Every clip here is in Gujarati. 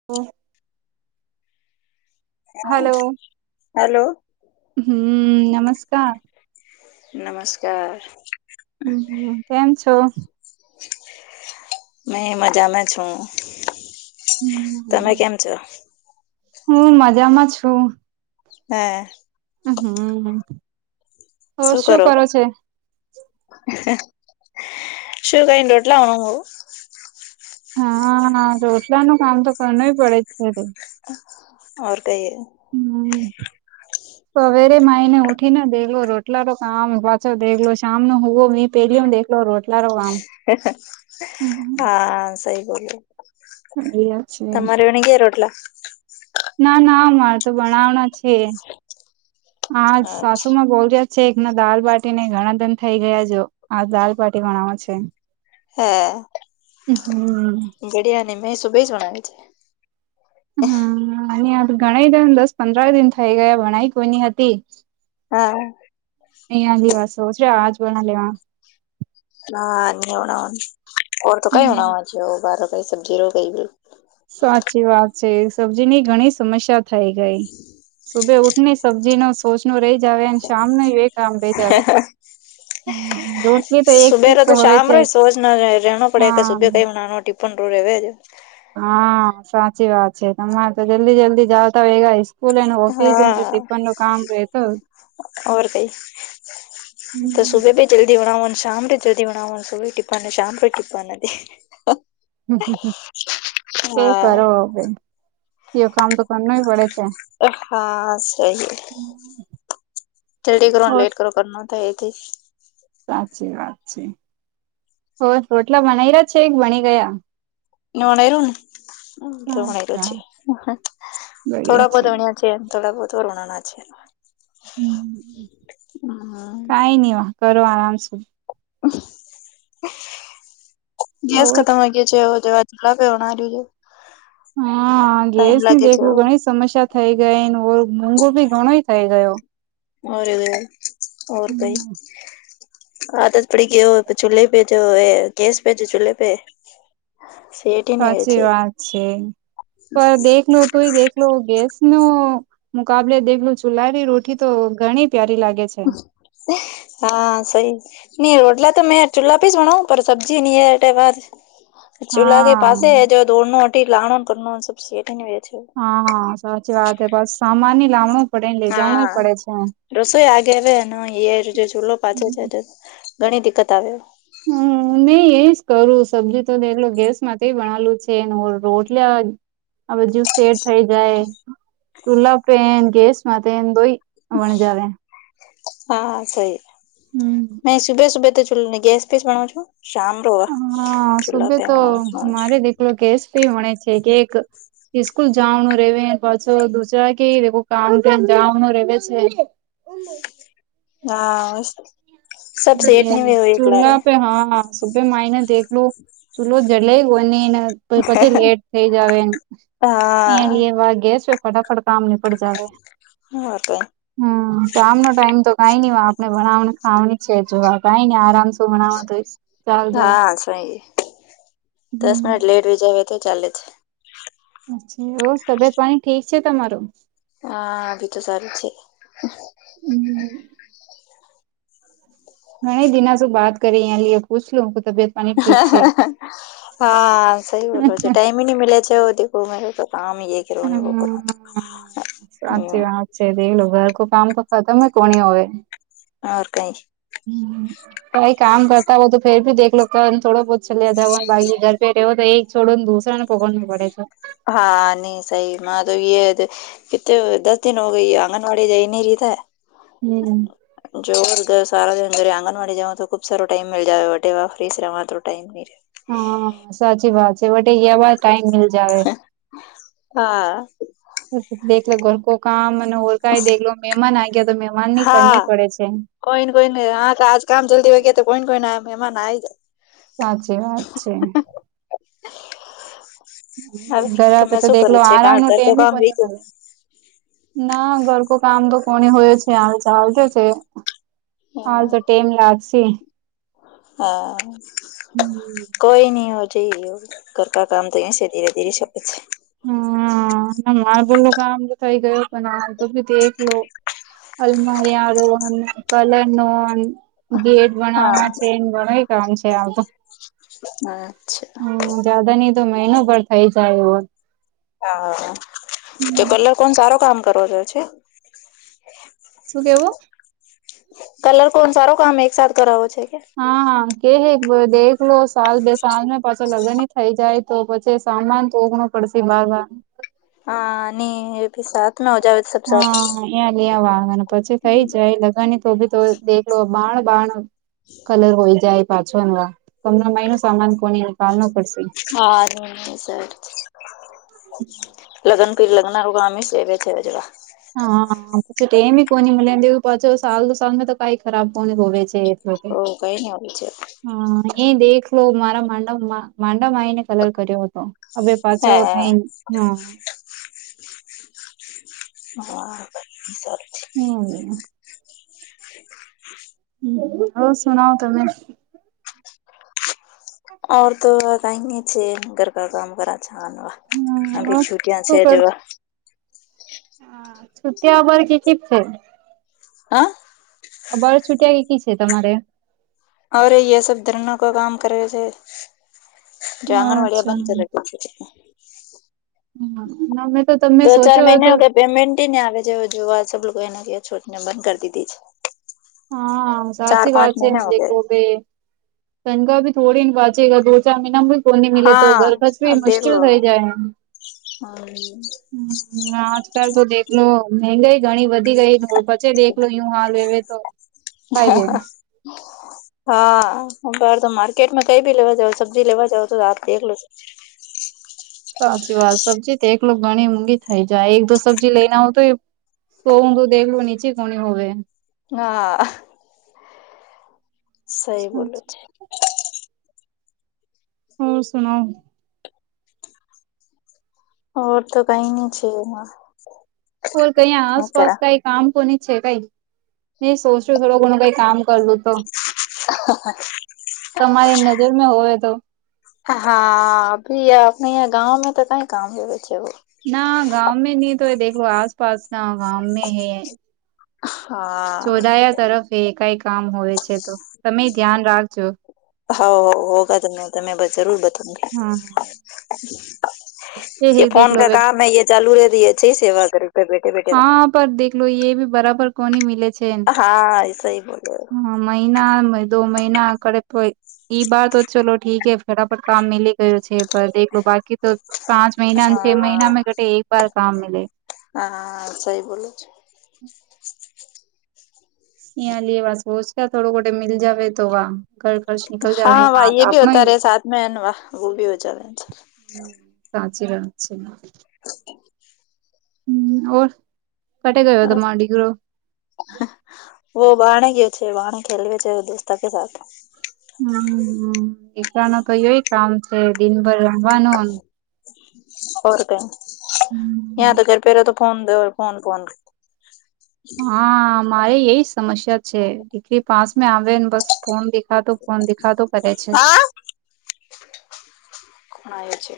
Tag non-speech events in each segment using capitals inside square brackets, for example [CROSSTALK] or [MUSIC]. [UNINTELLIGIBLE] [INAUDIBLE] હલો. હમ્મ. નમસ્કા. નમસ્કાર હમ્મ-હમ્મ. કેમ છો? મે મજામાં છું. તમે કેમ છો? હુંઈ મજામાં છું. હા. હમ્મ-હમ્મ. શું કરો? શું કહી [UNINTELLIGIBLE] હા. રોજદાર નું કામ તો કરનું પડે જ છે [UNINTELLIGIBLE] ઔર કહીએ. હમ સવેરે માહીને ઊઠ [UNINTELLIGIBLE] દેખલો રોટલા તો કામ પાછો દેખલો શામ નો હોવો [UNINTELLIGIBLE] હા સહી બોલ્યો. છે તમારે અણી ગયાં રોટલા? ના, ના અમારે તો બણાવના છે. આજ સાસુ માં બોલ્યા છે એક ના દાલ બાટી ને ઘણા દન થઈ ગયા જો, આજ દાલ બાટી બનાવવાનો છે. હે. હમ્મ. ગડિયાની મે સુબે જ બનાવી છે. હમ ગણ દસ પંદર દિન થઇ ગયા ભણાઈ કોઈની હતી. હા. એ આદિવાસો છે વાવાજ બના લેવા. હા નર તો કઈ હો બાર કઈ સબજી રો કઈ બિલકુલ. સાચી વાત છે સબ્જીની ઘણી સમસ્યા થઈ ગઈ, સુબે ઉઠને સબ્જી ન સોચ ન રહી જ આવે અને શામ ન એ કામ રહી જ આવે. રોટલી તો એક સુબે ર ફિક્સ તો હોય શામ છે ર સ ના રહે પડે હા સુબે કઈ નાનોટી પંદરું રહેવેજ. હા સાચી વાત છે તમારે તો જલ્દી જલ્દી જાવ તો વેલા આવીશું હા રેતો તો શ સુભ બ [UNINTELLIGIBLE] જલ્દી ઉણાાવ સાામરે જલ્દી ઉનાાવન ટીપને સાામરે ટપાન હ એ કરો હા હવે, એવ કામ તો કરનુંય પડે છે. હા, સહી રેડી કરો ઓર લેટ કરો. કર ન થાય એ થ. સાચી વાત છે હો રોટલા બનાઈ રહ્યા છે એક ભણી ગયા? વણર ન અચ્છા તોણર થોડા બધ વણી્યા છે એ [INAUDIBLE] [UNINTELLIGIBLE] થોડા બહુત વરોણ ના છે [UNINTELLIGIBLE] હમ કઈ નહી કરો આરામ સુ ગેસ ખતમ હોય છેવા નાજ [UNINTELLIGIBLE] હા ગેસ ની લાગે છે દેખલું ઘણી સમસ્યા થઈ ગઈ ઓર મોૂઘો ભી ઘણો થઇ ગયો હોરેર કઈ [UNINTELLIGIBLE] હાદત પડી ગયો હોય ચૂલે ભેજેય ગેસ ભેજે ચૂલ્ પે [UNINTELLIGIBLE] સેટ હી નહી હોય સાચી છે વાત છે પણ દેખ નતું દેખ [UNINTELLIGIBLE] ગેસ નો મુકાબલે દેખલું ચુલાારી રોટી તો ઘણી પ્યારી લાગે છે [UNINTELLIGIBLE] [INAUDIBLE] હા સઈ નઈ રોટલા તો મેં ચૂલ્લા પીસવાણ સબ્જી નની એટ વા [UNINTELLIGIBLE] [INAUDIBLE] ચૂલ્લા કે પાસે હા હ જો દોડનું લાણ કર સ સેઠ ની વ છે [UNINTELLIGIBLE] [INAUDIBLE] હા સાચી વાત હ બસ સામાન ની લાવણું પડે લે જવાણું હા પડે છે [UNINTELLIGIBLE] રસોઈ આગે હ ને એ જે ચૂલો પાછો છે ઘણી દિકકત આવે હમ નહી એજ કરું સબ્જી તોટલો ગેસ માંથી ભનાલું છે રોટલા [UNINTELLIGIBLE] આ બધુ સેટ થઇ જાય તુલાપે ગેસમાં દોઈ [UNINTELLIGIBLE] ણ જાવે [UNINTELLIGIBLE] હા સઈ નહી સુભે સુભે તો ગેસ પેસ ભણ છો [UNINTELLIGIBLE] શામ રોવા ચોલા પંગણ શજ [UNINTELLIGIBLE] કેસી મળે છે કે એક [UNINTELLIGIBLE] સ્સ્કૂલ જવાનું રે પાછો દુરા કે કામ જવાનું રે છે [UNINTELLIGIBLE] હા [UNINTELLIGIBLE] સબ હ સેટની વે હોય એકલા ચૂહા રે પે હા [UNINTELLIGIBLE] સુભે મા એને દેખલું ચૂલો જલે ગને [UNINTELLIGIBLE] પ પછી લેટ થઇ જાવ અહીં હા લ વા ગેસ ફટાફટ કામ લ [UNINTELLIGIBLE] ઓર કઈ હમ શમનોો ટાઈમ તો કઈ નહી હોય આપણે ભણાવને ખવા [UNINTELLIGIBLE] છે જવા ભઈ ને આરામ શું મણાવવા દઈ [UNINTELLIGIBLE] હા સાઈ દસ મિનિટ લેટ ર જ તો ચાલે છે [UNINTELLIGIBLE] ચછી ઓ તબિયત પાણી ઠીક છે તમારું [UNINTELLIGIBLE] હા ભી તો સારું છે [UNINTELLIGIBLE] ઘણી દિના શું બાત કરી અં લઈએ પૂછ લું હું તબિયત [UNINTELLIGIBLE] હા હ છે [UNINTELLIGIBLE] હા સહી બોલો છે ટાાઈમ હ ન મિ્યા છે દો મે તો કામે કરું કરો [UNINTELLIGIBLE] હ હમ. [UNINTELLIGIBLE] લો ઘર કો કામ તો ખતમ કોની હોય [UNINTELLIGIBLE] ર કઈ [UNINTELLIGIBLE] હ કઈ કામ કરતા હોય તો ફેર ભી દેખલો ક થોડ બહોત [UNINTELLIGIBLE] લ્લ્યા જો ને બાકી ઘર પ રહેવ તો એક છોડોને દૂસરા ને પોકડું પડે છે [UNINTELLIGIBLE] હા નહી સઈમાં તો [UNINTELLIGIBLE] કે તો દસ દન હો ગઈ આંગનાવડી જઈ નરીતા [UNINTELLIGIBLE] હમ [UNINTELLIGIBLE] જો સારા જરે આંગણવાડી જઓ તો ખુબ સાર ટાઈમ મ જટે વા ફ્રી ર તો ટાઈમ હ સાચી વાત છે વટે એવાર ટાઈમ હા દેખલો ઘર કો કામ અને ઓરકા દેખલો મહેમાન આ ગયા તો મહેમાન નની કરની પડે છે [UNINTELLIGIBLE] કોઈ ને કોઈ નને હા આજ કામ જલ્દી વાગે તો કોઈ ને કોઈ મહેમાન આઈ જાય [UNINTELLIGIBLE] સાચી વાત છે ઘરે પે તો દેખલો આરામ નો ટેમ કોને મળે [UNINTELLIGIBLE] ના ઘર કો કામ તો કોની હોય છે હવે ચાલતો છે [UNINTELLIGIBLE] હા તો ટેમ લાગસી. હા હમ. કોઈ ન ઓજઈ ઘરકા કામ તો એ છે ધીરે ધીરે શકે છે. હા મારે બલો આમ તો થઈ ગયો પણ આ તો બી દેખલો અલમારી આર કલર નો ન ગેટ બનાવા છે એ ઘણા કામ છે આવ તો હમ જયાદા નહિ તો મહિનો પર થઇ જાય એવો હા તો કલર કોણ સારો કામ કરવો જો છે. શું કેવો? કલર કોણ સારો કામ એકસાથ કરાવો છે કે? હા હા કેહે દેખ લો સાલ બે સાલ પાછા લગ્ન થઈ જાય. તો પછી સામાન તો ઓઘણું પડશે બાર વાર હા ની સાત મે આવજાવ તો સબ સાત હ અં લ વાગ પછી થઈ જાય લગાની તો બી તો દેખડો બાણ બાણ કલર હોય જાય પાછો ન તમને માલ ન સામાન કોને નીકાલ ન પડશે. હા સર [UNINTELLIGIBLE] લગન પીર લગના ર આમી સેવે છે જ [INAUDIBLE] હા પછ મી કોની મ પાછ સાલ દુ સાલ તો કઈ ખરાબ કોણ હોવે છે. લોકો ઓ કઈ નઈ આવી છે. હા એ દેખ લો મારા માંડમાં માંડમાં આવીને કલર કર્યો હતો. હવે પાછો થઈ હ? હાર [INAUDIBLE] હમ્મ હ ઓર સુના તમે? ઓર તો કઈ ન છે ઘર કા કામ કરા છ. હવે છુટિયા છે જેવા હ છુટબર કે છે [INAUDIBLE] હ બર છૂટિયા કેકી છે તમારે? અ એ સબ ધરણ કો કામ કરે છે. જ આંગણવાડીયા અચ્છા બંધ ચ હમ્મ દો ચાર મહિના ક પેમેન્ટને આવે છે જોવા સ લોકો એને ક છોટને બંધ કરી દીધી છ. હા સાચી વાત છે એમ કોબ તંગા ભી થોડી ને વાંચેા દો ચાર મહિના કો ન મિેલે તો ઘર ખર્ચ ભી મુશ્કલ રહી જાય [UNINTELLIGIBLE] હ આજ કાલ તો દેખલો મંગાઈ ઘણી વધી ગઈ પછી દેખલો યું હાલ હવે તો કાઈમ [INAUDIBLE] હા બર તો માર્કેટમાં કઈ ભી લેવા જાવ સબ્જી લેવા જાવ તો આપ દેખ લજો સાચી વાત સબ્જી તો એક ઘણી ઊંઘી થઈ જાય એક દો સબ્જી લઈને હો તો એ શોવું દખલું નીચે કોણી હવે હા સઈ બોલ છે. હોર સુનાઓ ઓર તો કઈ ન છે. હ‌‌ કોલ કઈ આસપાસ કઈ કામ કોની છે. કઈ નહી સોચ્યું થોડું ઘણું કઈ કામ કરવું? તો તમારી નજરમાં હોય તો હા અભી આપને ગાવ મે તો કઈ કામ છે. વ છેે. ના ગાં મે નહીં તો હ દખલો આસપાસ ના ગાં મે હૈ હા ચોડાયા તરફ કઈ કામ હોય છે. તો તમે ધ્યાન રાખજો. હા હો હોગા તમે તમે બસ જરૂર બતા- હા એ ફોન દેખલો કે વે કામ હૈ ચાલુ રે છે. સેવા કરે હા પર દેખલો એ બી બરાબર કોની મીલે છે. હા એસ હ બોલો્યો હા મહિના દો મહિના આકડ તોય. ઈ બાર તો ચલો ઠીકે ફરાફટ કામ મિલી ગયો છે. પણ દેખલો બાકી તો પ પાંચ મહિના છ હા મહિના મે ઘટે એક વાર કામ મિલે હા સઈ બોલો છે. લએ વાસ બો કે થોડો ઘટે મી જવે તો વા કર કરશે હા વા ભી હોતા, રહ સા મે વા વ ભી હો જ હમ સાચી વાત છે. હ હમર કટે ગયો તોમાંડી ગરો વ બાહણે કયો છે. વાહણે ખેલવે છે. દોસ્તાતો કે સા હમ દીરા ન તો યય કામ છે. દિનભર રવાનુ ર ક હમ યા તો ચર પે તો ફોન દ ફોન ફ હા મારે એય સમસ્યા છે. દીકરી પાસ આવે ને બસ ફોન દેખાતો ફોન દેખાતો કરે છે. ખણ એ છે.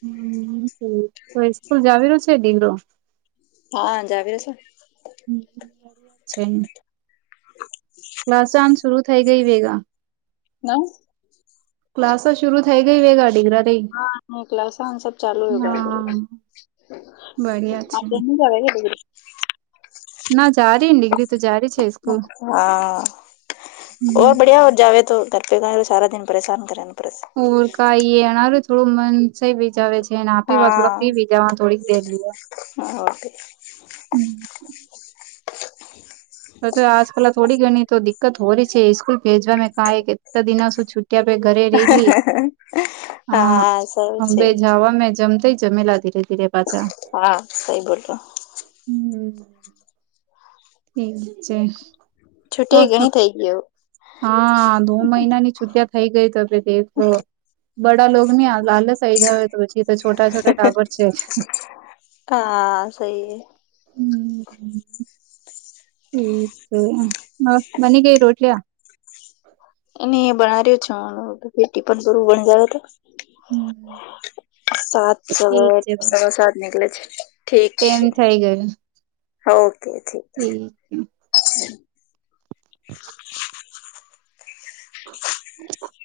હમ તો સ્કૂલ જાવલ છે. ઢલો હા જાવી રસો અ્છા ક્લાસન શરુ થઈ ગઈ વેગા ના ક્લાસો શરૂ થઈ ગઈ વેગા ડીગ્ર હા નક લસન સ ચાલુ યગ. હા બડિયા છે આપ જ કેટ ના જારી ને ડિગ્રી તું જારી છે. સ્કૂલ હાર બડિયા જાવે, તો ઘર પે ક તો સારા દન પરેશાન કરેનું પરસ ઉર કાય અનારું થોડું મન છે. બીજાવે છે. જેને આપી વા થોડાક ફીવી જવા થોડીક દેર લઈ હ તો તો આજકાલ થોડી ઘણી તો દિક્કત હોય છે. સ્કૂલ ભેજવા કા કેટલા દિના સુ છ. ત્યાં બેે ઘરે રેલી હા હા સારું છે હંભાઈ જવા મે જમતા જમેલા ધીરે ધીરે પાછા હા સઈ બોલલો હમ્મ ઠીક છે, હ છૂટી હ ઘણી થઈ ગયો હા દો મહિના ની છુટિયા થઇ ગઈ ત દેલો બડા લો ની લાલસઈ જ આવે તો પછી તો છોટા છોટા ટાવર છે. આ સહી ઠીક [UNINTELLIGIBLE] હ બનીગય રોટલ્યા એ બનાવ્યો છું ફીટી પણું બન જાય તો હમ્મ સાત સ સવા સાત નનીકલેે છે ઠીક છે. એમ થઈ ગયુ. ઓકે ઠીક [UNINTELLIGIBLE] [INAUDIBLE] [INAUDIBLE] [INAUDIBLE]